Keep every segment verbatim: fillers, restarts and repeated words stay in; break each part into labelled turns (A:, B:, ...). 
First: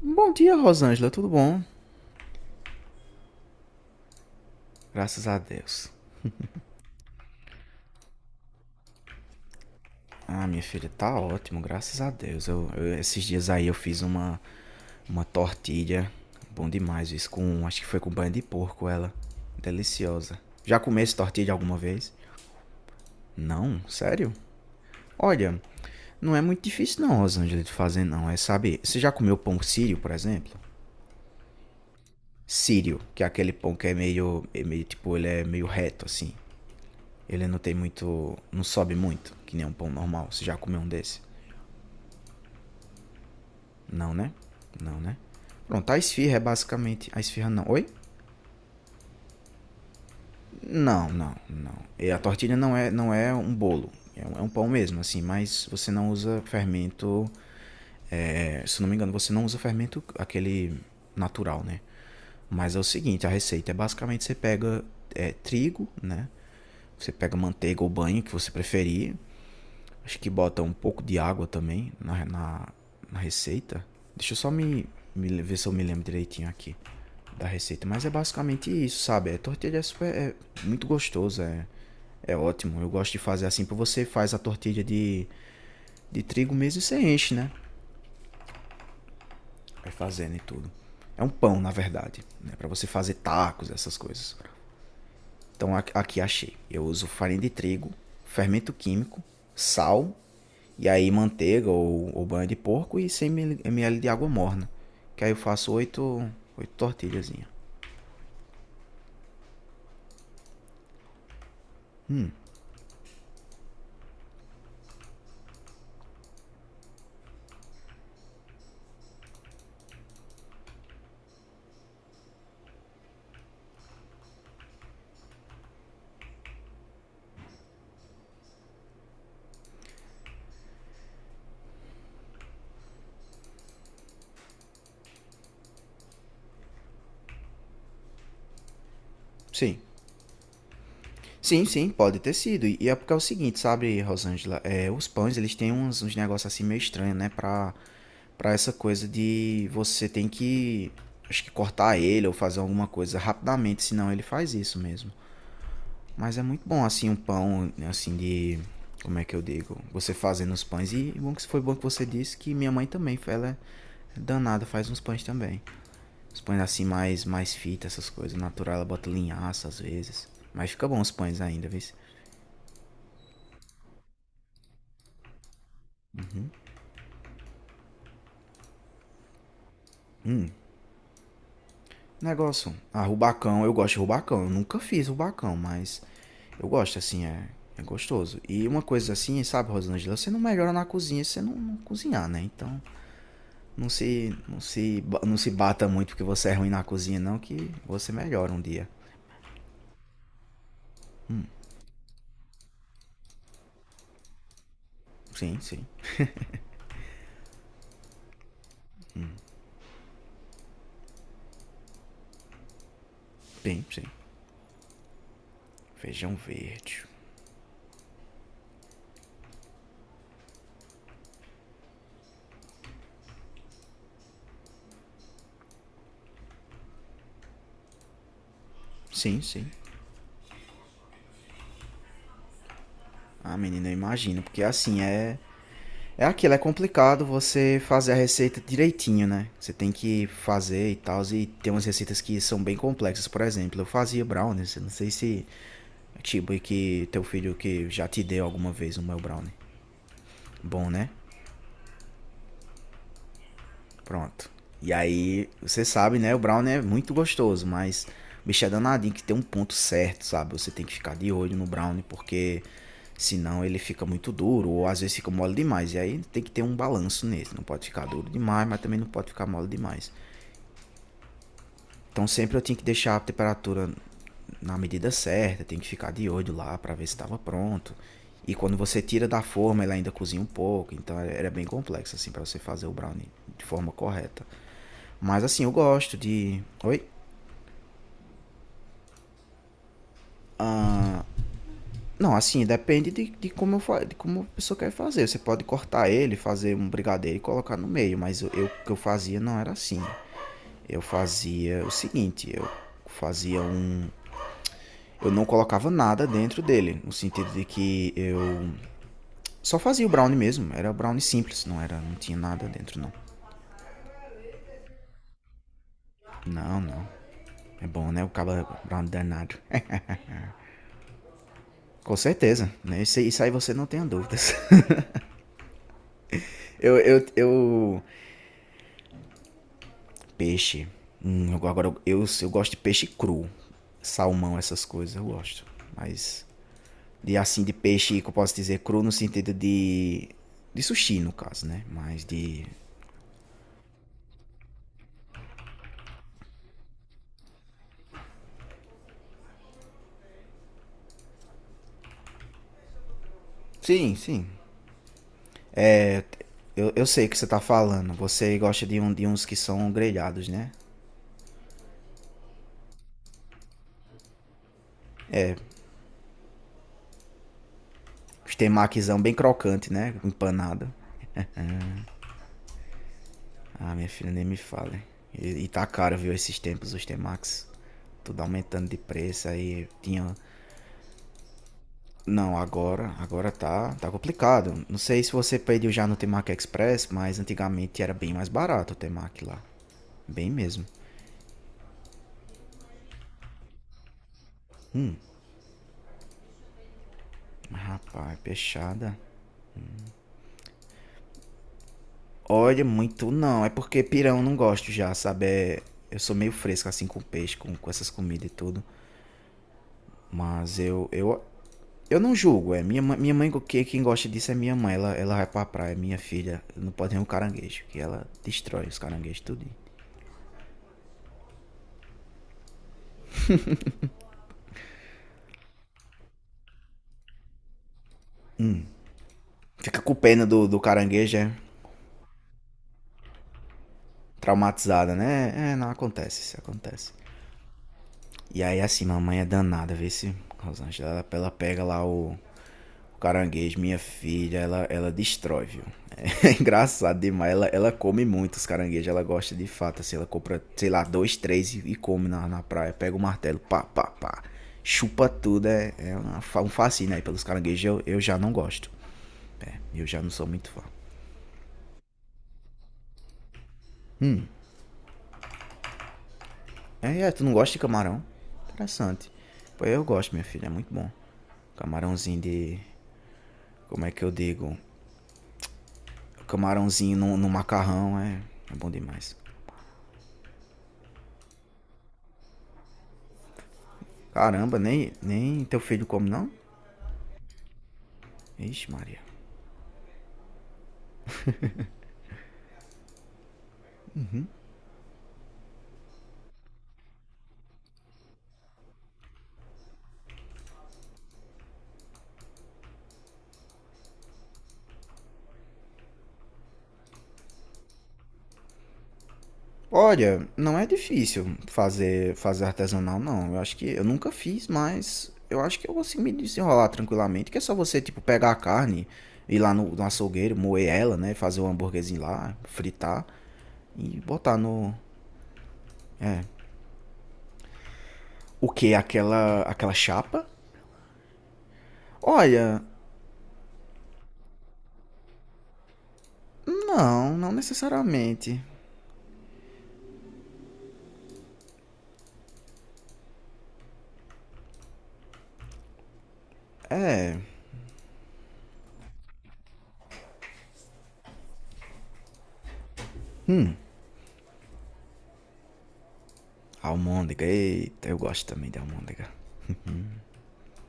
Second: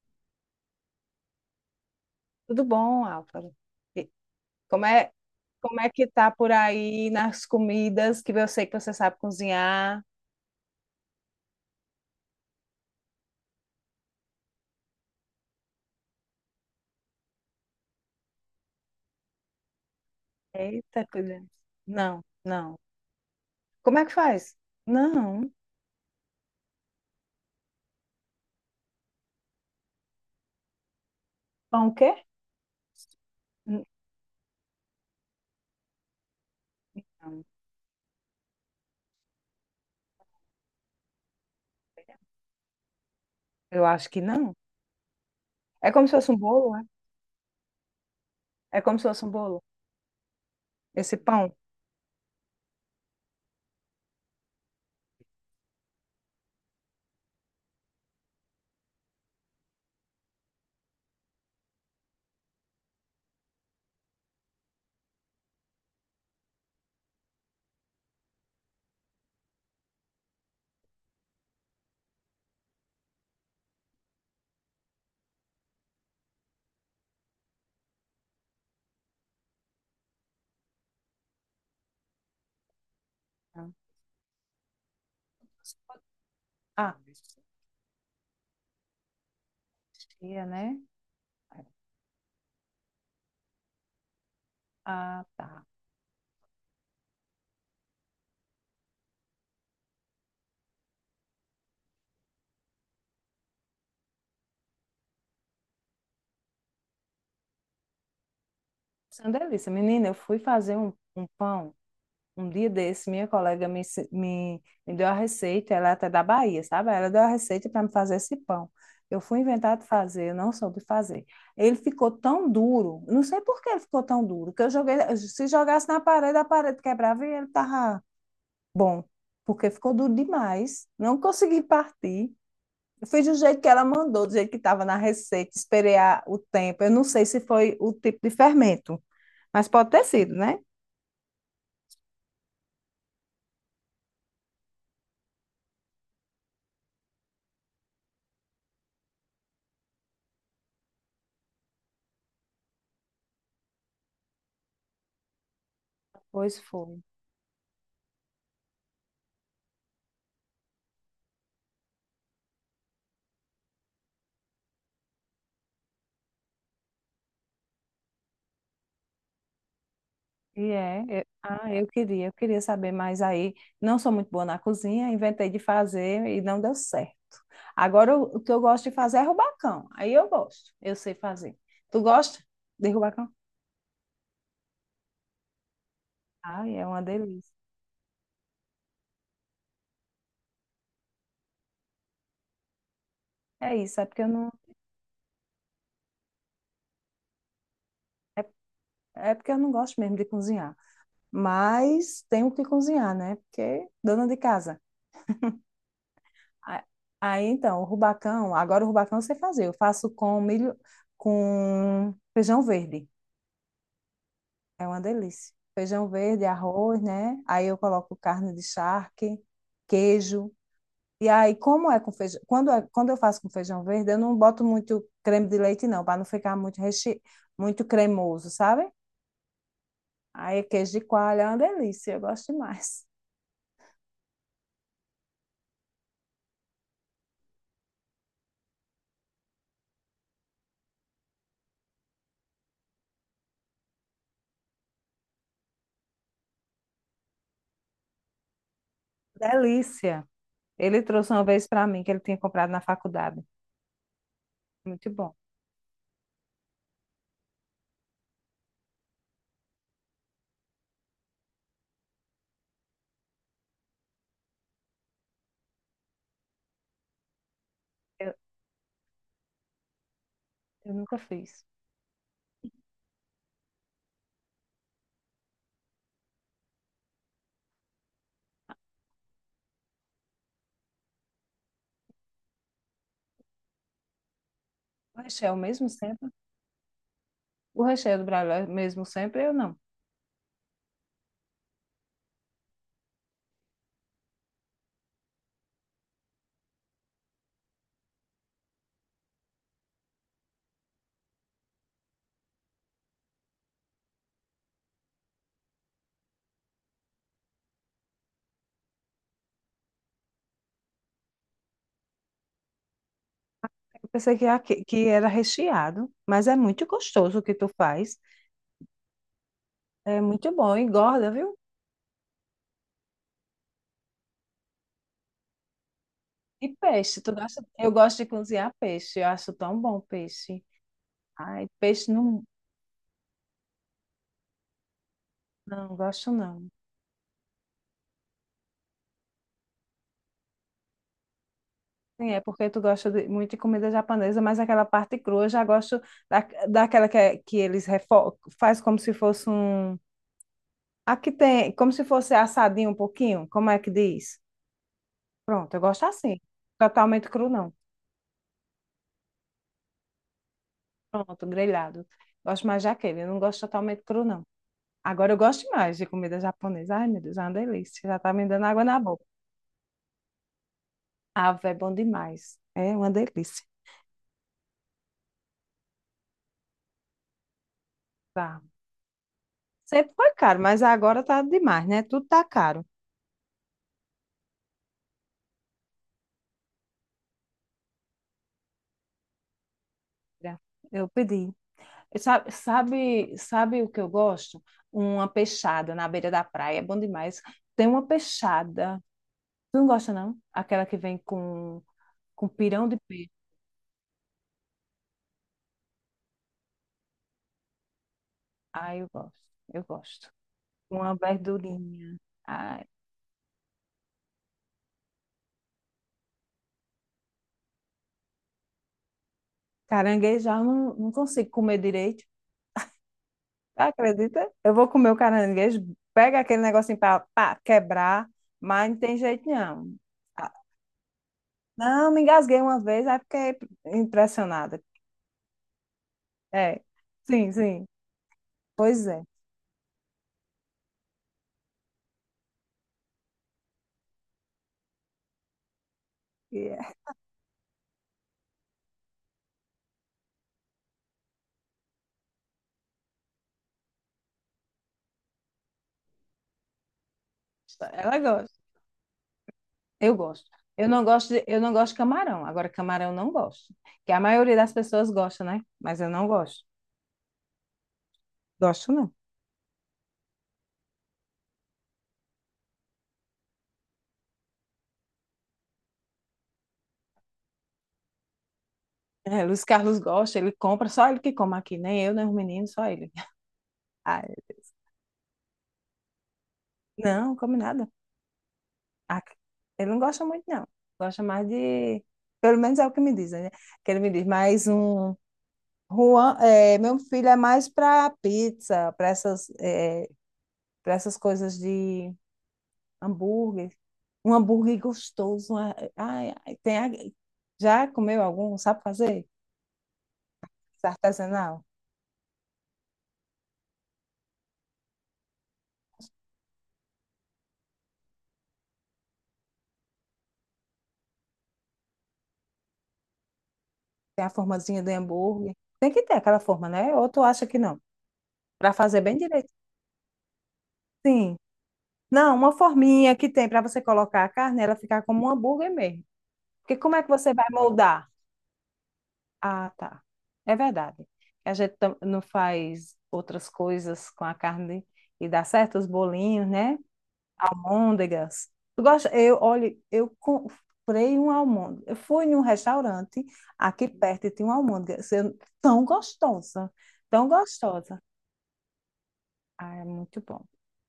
A: Bom dia, Rosângela, tudo bom?
B: Tudo bom, Álvaro? E Como é,
A: Graças a
B: como é
A: Deus.
B: que tá por aí nas comidas que eu sei que você sabe cozinhar?
A: Ah, minha filha, tá ótimo, graças a Deus. Eu, eu- esses dias aí eu fiz uma, uma tortilha, bom demais isso, com, acho que foi com banho de porco ela. Deliciosa. Já
B: Eita,
A: comesse
B: coisa.
A: tortilha alguma vez?
B: Não, não.
A: Não,
B: Como é que
A: sério?
B: faz? Não.
A: Olha, não é muito difícil não, Rosângela, de fazer não, é, sabe, você já comeu pão sírio, por exemplo?
B: Pão o quê?
A: Sírio, que é aquele pão que é meio, é meio, tipo, ele é meio reto, assim.
B: Não.
A: Ele não tem muito. Não sobe muito, que nem um pão normal. Você já comeu um desse?
B: Eu acho
A: Não,
B: que
A: né?
B: não.
A: Não, né? Pronto,
B: É
A: a
B: como se fosse
A: esfirra
B: um
A: é
B: bolo, é?
A: basicamente. A esfirra não. Oi?
B: É como se fosse um bolo.
A: Não,
B: Esse
A: não,
B: pão.
A: não. E a tortilha não é, não é um bolo. É um, é um pão mesmo, assim, mas você não usa fermento. É, se não me engano, você não usa fermento aquele natural, né? Mas é o seguinte, a receita é basicamente você pega é, trigo, né? Você pega manteiga ou banho que você preferir. Acho que bota um pouco de água também na, na, na, receita. Deixa eu só me, me ver se eu me lembro direitinho aqui da receita. Mas é basicamente isso, sabe? A tortilha é, super, é muito gostoso, é, é ótimo. Eu gosto de fazer assim,
B: Não.
A: porque você faz a tortilha de, de trigo mesmo e você
B: Ah,
A: enche, né? Vai fazendo e
B: tia,
A: tudo.
B: né?
A: É um pão, na verdade, né? Para você fazer tacos, essas coisas.
B: Ah, tá.
A: Então aqui achei. Eu uso farinha de trigo, fermento químico, sal. E aí manteiga ou, ou, banha de porco e cem ml de água morna. Que aí eu faço oito oito tortilhazinhas.
B: Isso é uma delícia. Menina, eu fui fazer um, um pão. Um dia desse, minha colega me, ensi- me, me deu a receita, ela é até da Bahia, sabe? Ela deu a receita para me fazer esse pão. Eu fui inventar de fazer, eu não soube fazer. Ele ficou tão duro, não sei por que ele ficou tão duro, que eu joguei, se jogasse na parede, a parede quebrava e ele tava bom, porque ficou duro demais, não consegui partir. Eu fiz do jeito que ela mandou, do jeito que estava na receita, esperei a- o tempo. Eu não sei se foi o tipo de fermento, mas
A: Sim.
B: pode ter sido, né?
A: Sim, sim, pode ter sido. E e é porque é o seguinte, sabe, Rosângela? É, os pães, eles têm uns, uns, negócios assim meio estranhos, né? Pra, pra essa coisa de você tem que, acho que cortar ele ou fazer alguma coisa rapidamente, senão ele faz isso mesmo. Mas é
B: Pois
A: muito bom
B: foi.
A: assim um pão assim de como é que eu digo, você fazendo os pães e bom que foi bom que você disse que minha mãe também, ela é danada, faz uns pães também. Os pães assim mais mais fita, essas coisas, natural, ela bota linhaça às vezes. Mas
B: E
A: fica bom
B: é,
A: os
B: eu-
A: pães ainda,
B: ah,
A: viu?
B: eu queria, eu queria saber, mas aí não sou muito boa na cozinha, inventei de fazer e não deu certo. Agora eu- o que eu gosto de fazer é rubacão. Aí eu gosto, eu sei fazer. Tu gosta
A: Negócio,
B: de
A: ah,
B: rubacão?
A: rubacão, eu gosto de rubacão. Eu nunca fiz rubacão, mas eu
B: Ai, é
A: gosto
B: uma
A: assim, é,
B: delícia.
A: é gostoso. E uma coisa assim, sabe, Rosângela, você não melhora na cozinha se você não, não cozinhar, né? Então,
B: É
A: Não
B: isso, é porque eu
A: se,
B: não,
A: não se, não se bata muito porque você é ruim na cozinha, não, que você melhora um dia.
B: é porque eu não gosto mesmo de cozinhar. Mas tenho que cozinhar, né? Porque dona de casa.
A: Sim, sim.
B: A- Aí então, o rubacão, agora o rubacão eu sei fazer. Eu faço com milho, com feijão verde.
A: Bem, sim.
B: É uma delícia. Feijão
A: Feijão
B: verde, arroz,
A: verde.
B: né? Aí eu coloco carne de charque, queijo. E aí, como é com feijão? Quando, é- quando eu faço com feijão verde, eu não boto muito creme de leite, não, para não ficar muito, reche... muito cremoso, sabe?
A: Sim, sim.
B: Aí, é queijo de coalho é uma delícia, eu gosto demais.
A: Ah, menina, eu imagino, porque assim é. É aquilo, é complicado você fazer a receita direitinho, né? Você tem que fazer e tal, e tem umas receitas que são bem complexas. Por exemplo, eu fazia brownies, eu não sei se. Tipo, e que teu filho que já te deu alguma vez o meu brownie.
B: Delícia.
A: Bom,
B: Ele
A: né?
B: trouxe uma vez para mim, que ele tinha comprado na faculdade.
A: Pronto. E
B: Muito bom.
A: aí, você sabe, né? O Brown é muito gostoso, mas o bicho é danadinho que tem um ponto certo, sabe? Você tem que ficar de olho no Brown, porque senão ele fica muito duro, ou às vezes fica mole demais. E aí tem que ter um balanço nesse. Não pode ficar duro
B: Eu,
A: demais, mas também não pode ficar mole demais.
B: eu nunca fiz.
A: Então sempre eu tinha que deixar a temperatura na medida certa, tem que ficar de olho lá para ver se estava pronto. E quando você tira da forma, ele ainda cozinha um pouco, então é, era bem complexo assim para você fazer o brownie de forma correta.
B: O
A: Mas
B: recheio é o
A: assim, eu
B: mesmo
A: gosto
B: sempre?
A: de. Oi?
B: O recheio do Brasil é o mesmo sempre, eu não.
A: Não, assim, depende de, de como eu fa... de como a pessoa quer fazer. Você pode cortar ele, fazer um brigadeiro e colocar no meio, mas eu, eu, o que eu fazia não era assim. Eu fazia o seguinte, eu fazia um. Eu não colocava nada dentro dele, no sentido de que eu só fazia o brownie mesmo. Era brownie simples, não era, não tinha nada dentro não.
B: Pensei que, era que era recheado, mas é
A: Não,
B: muito
A: não.
B: gostoso o que tu
A: É bom,
B: faz.
A: né? O cabra brownie danado. É,
B: É muito bom, engorda, viu?
A: com certeza, né? Isso, isso aí você não tenha dúvidas.
B: E
A: Eu,
B: peixe,
A: eu,
B: tu gosta? Eu
A: eu
B: gosto de cozinhar peixe, eu acho tão bom peixe.
A: Peixe. Hum,
B: Ai,
A: agora eu,
B: peixe
A: eu,
B: não,
A: eu gosto de peixe cru. Salmão, essas coisas, eu gosto.
B: não gosto
A: Mas.
B: não.
A: De assim, de peixe que eu posso dizer cru no sentido de. De sushi, no caso, né? Mas
B: Sim, é
A: de.
B: porque tu gosta de- muito de comida japonesa, mas aquela parte crua eu já gosto da, daquela que, é- que eles refo faz como se fosse um... Aqui tem, como se fosse assadinho um pouquinho, como é que
A: Sim,
B: diz?
A: sim.
B: Pronto, eu gosto assim,
A: Eu, eu sei o
B: totalmente
A: que você
B: cru
A: tá
B: não.
A: falando. Você gosta de, um, de uns que são grelhados, né?
B: Pronto, grelhado. Gosto mais daquele, eu não gosto totalmente cru, não. Agora eu gosto mais de comida japonesa. Ai, meu Deus, é uma delícia. Já tá me
A: Os
B: dando água na
A: temaquizão
B: boca.
A: bem crocante, né? Empanado.
B: Ah, é bom demais. É uma delícia.
A: Ah, minha filha, nem me fale. E, e tá caro, viu, esses tempos, os temax. Tudo
B: Tá.
A: aumentando de preço. Aí
B: Sempre
A: tinha.
B: foi caro, mas agora tá demais, né? Tudo tá
A: Não,
B: caro.
A: agora, agora, tá, tá complicado. Não sei se você pediu já no Temac Express, mas antigamente era bem mais barato o Temac lá. Bem
B: Olha,
A: mesmo.
B: eu pedi. Eu Sabe, sabe, sabe o que eu gosto? Uma peixada na beira da praia. É bom demais. Tem uma
A: Rapaz,
B: peixada.
A: peixada.
B: Tu não gosta, não? Aquela que vem com, com
A: Olha,
B: pirão de
A: muito
B: peixe.
A: não. É porque pirão não gosto já, sabe? É- eu sou meio fresco assim com peixe, com, com essas comidas e tudo.
B: Ah, eu gosto. Eu gosto.
A: Mas eu,
B: Uma
A: eu,
B: verdurinha.
A: eu não julgo, é.
B: Ai,
A: Minha, minha, mãe, que- quem gosta disso é minha mãe. Ela, ela vai pra praia, minha filha. Não pode nem um caranguejo, que ela destrói os caranguejos tudo.
B: caranguejo já não, não consigo comer direito. Acredita? Eu vou comer o caranguejo, pega aquele negocinho para quebrar, mas não tem jeito não.
A: Fica com pena
B: Ah,
A: do, do caranguejo, é.
B: não, me engasguei uma vez, aí fiquei impressionada.
A: Traumatizada, né? É, não, acontece, isso
B: É,
A: acontece.
B: sim, sim.
A: E aí, assim,
B: Pois é.
A: mamãe é danada, vê se, Rosângela, ela, ela pega lá o, o caranguejo, minha filha, ela, ela destrói, viu? É
B: E é.
A: engraçado demais, ela, ela come muito os caranguejos, ela gosta de fato, assim, ela compra, sei lá, dois, três e, e come na, na praia, pega o martelo, pá, pá, pá, chupa tudo, é, é uma um fascínio aí pelos caranguejos, eu, eu
B: Ela
A: já
B: gosta.
A: não gosto, eu
B: Eu
A: já não sou
B: gosto.
A: muito fã.
B: Eu não gosto de, eu não gosto de camarão. Agora, camarão eu não gosto. Que a maioria das pessoas gosta, né? Mas eu não gosto.
A: É, é, tu não gosta de camarão?
B: Gosto não.
A: Interessante. Pô, eu gosto, minha filha, é muito bom. Camarãozinho de. Como é que eu digo? Camarãozinho no, no, macarrão é, é bom demais.
B: É, Luiz Carlos gosta, ele compra, só ele que come aqui, nem eu, nem os meninos, só ele. Ah,
A: Caramba, nem, nem teu filho come, não?
B: não, come nada.
A: Ixi, Maria.
B: Ah, ele não gosta muito, não. Gosta mais de. Pelo menos é o que me dizem, né? Que ele me diz, mais um. Juan, é, meu filho é mais para pizza, para essas, é, para essas coisas de hambúrguer. Um hambúrguer gostoso. uma- Ai, ai, tem a- já comeu algum? Sabe fazer?
A: Olha, não é difícil
B: Artesanal?
A: fazer, fazer artesanal, não. Eu acho que eu nunca fiz, mas eu acho que eu consigo me desenrolar tranquilamente. Que é só você, tipo, pegar a carne, ir lá no, no, açougueiro, moer ela, né? Fazer o hambúrguerzinho lá, fritar e
B: Tem a
A: botar
B: formazinha de
A: no.
B: hambúrguer. Tem que ter aquela forma, né? Ou tu acha que não?
A: O
B: Para
A: que?
B: fazer bem direito.
A: Aquela, aquela chapa?
B: Sim. Não, uma
A: Olha,
B: forminha que tem para você colocar a carne, ela ficar como um hambúrguer mesmo. Porque como é que você
A: não,
B: vai
A: não
B: moldar?
A: necessariamente.
B: Ah, tá. É verdade. A gente tam- não faz outras coisas com a carne e dá certo os bolinhos, né?
A: É,
B: Almôndegas. Tu gosta? Eu, olha, eu comprei um almôndega. Eu fui num restaurante aqui perto e tinha uma almôndega assim, tão gostosa, tão
A: almôndega,
B: gostosa.
A: eita, eu gosto também de almôndega.
B: Ah, é muito bom.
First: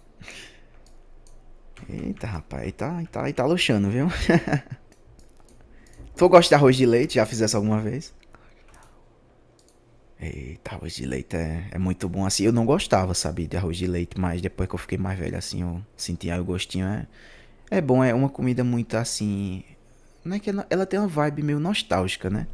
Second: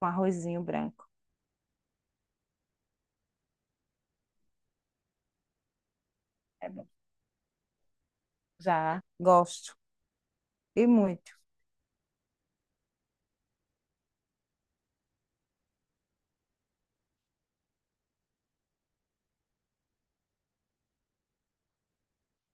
B: Com arrozinho branco.
A: Eita, rapaz, aí tá, aí tá, aí tá luxando, viu? Tu gosta de
B: É
A: arroz de
B: bom.
A: leite? Já fiz essa alguma vez?
B: Já gosto.
A: Eita,
B: E
A: arroz de
B: muito.
A: leite é, é muito bom assim. Eu não gostava, sabe, de arroz de leite, mas depois que eu fiquei mais velho, assim, eu sentia o gostinho. É, é bom, é uma comida muito assim. Não é que ela, ela, tem uma vibe meio nostálgica, né?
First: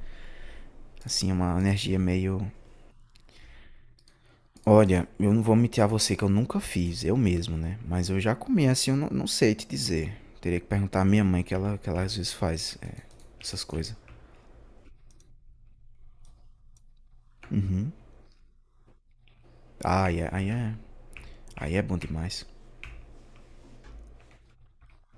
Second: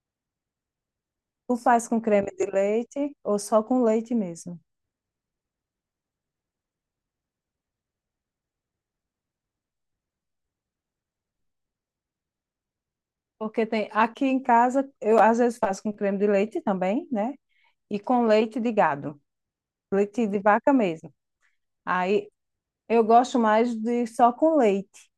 A: Assim,
B: Tu
A: uma
B: faz
A: energia
B: com creme de
A: meio.
B: leite ou só com leite mesmo?
A: Olha, eu não vou mentir a você que eu nunca fiz, eu mesmo, né? Mas eu já comi assim, eu não, não sei te dizer. Teria que perguntar à minha mãe, que ela, que ela às vezes faz é, essas
B: Porque tem
A: coisas.
B: aqui em casa, eu às vezes faço com creme de leite também, né? E com leite de gado,
A: Ah,
B: leite
A: é,
B: de
A: aí
B: vaca
A: é,
B: mesmo.
A: aí é bom
B: Aí
A: demais.
B: eu gosto mais de só com leite,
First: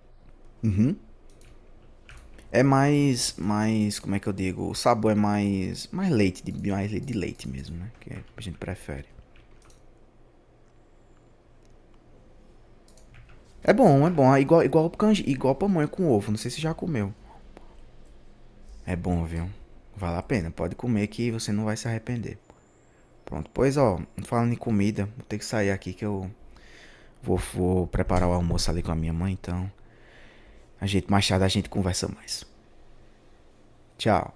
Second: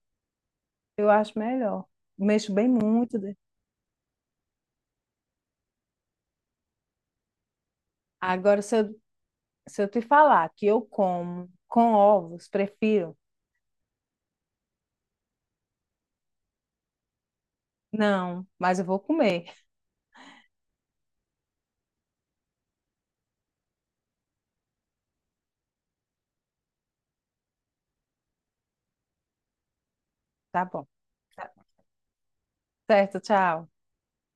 A: Uhum.
B: eu acho melhor. Mexo
A: É
B: bem muito.
A: mais,
B: de-
A: mais, como é que eu digo? O sabor é mais, mais leite, de, mais leite de leite mesmo, né? Que é, a gente
B: Agora, se eu,
A: prefere.
B: se eu te falar que eu como com ovos, prefiro,
A: É bom, é bom. É igual, igual canje, igual pamonha com ovo. Não sei se já comeu.
B: não, mas eu
A: É
B: vou
A: bom,
B: comer.
A: viu? Vale a pena. Pode comer que você não vai se arrepender. Pronto, pois ó, falando em comida, vou ter que sair aqui que eu vou, vou preparar o almoço ali com a minha mãe, então.
B: Tá
A: A
B: bom.
A: gente, mais tarde a
B: Tá,
A: gente conversa mais.
B: certo, tchau.
A: Tchau.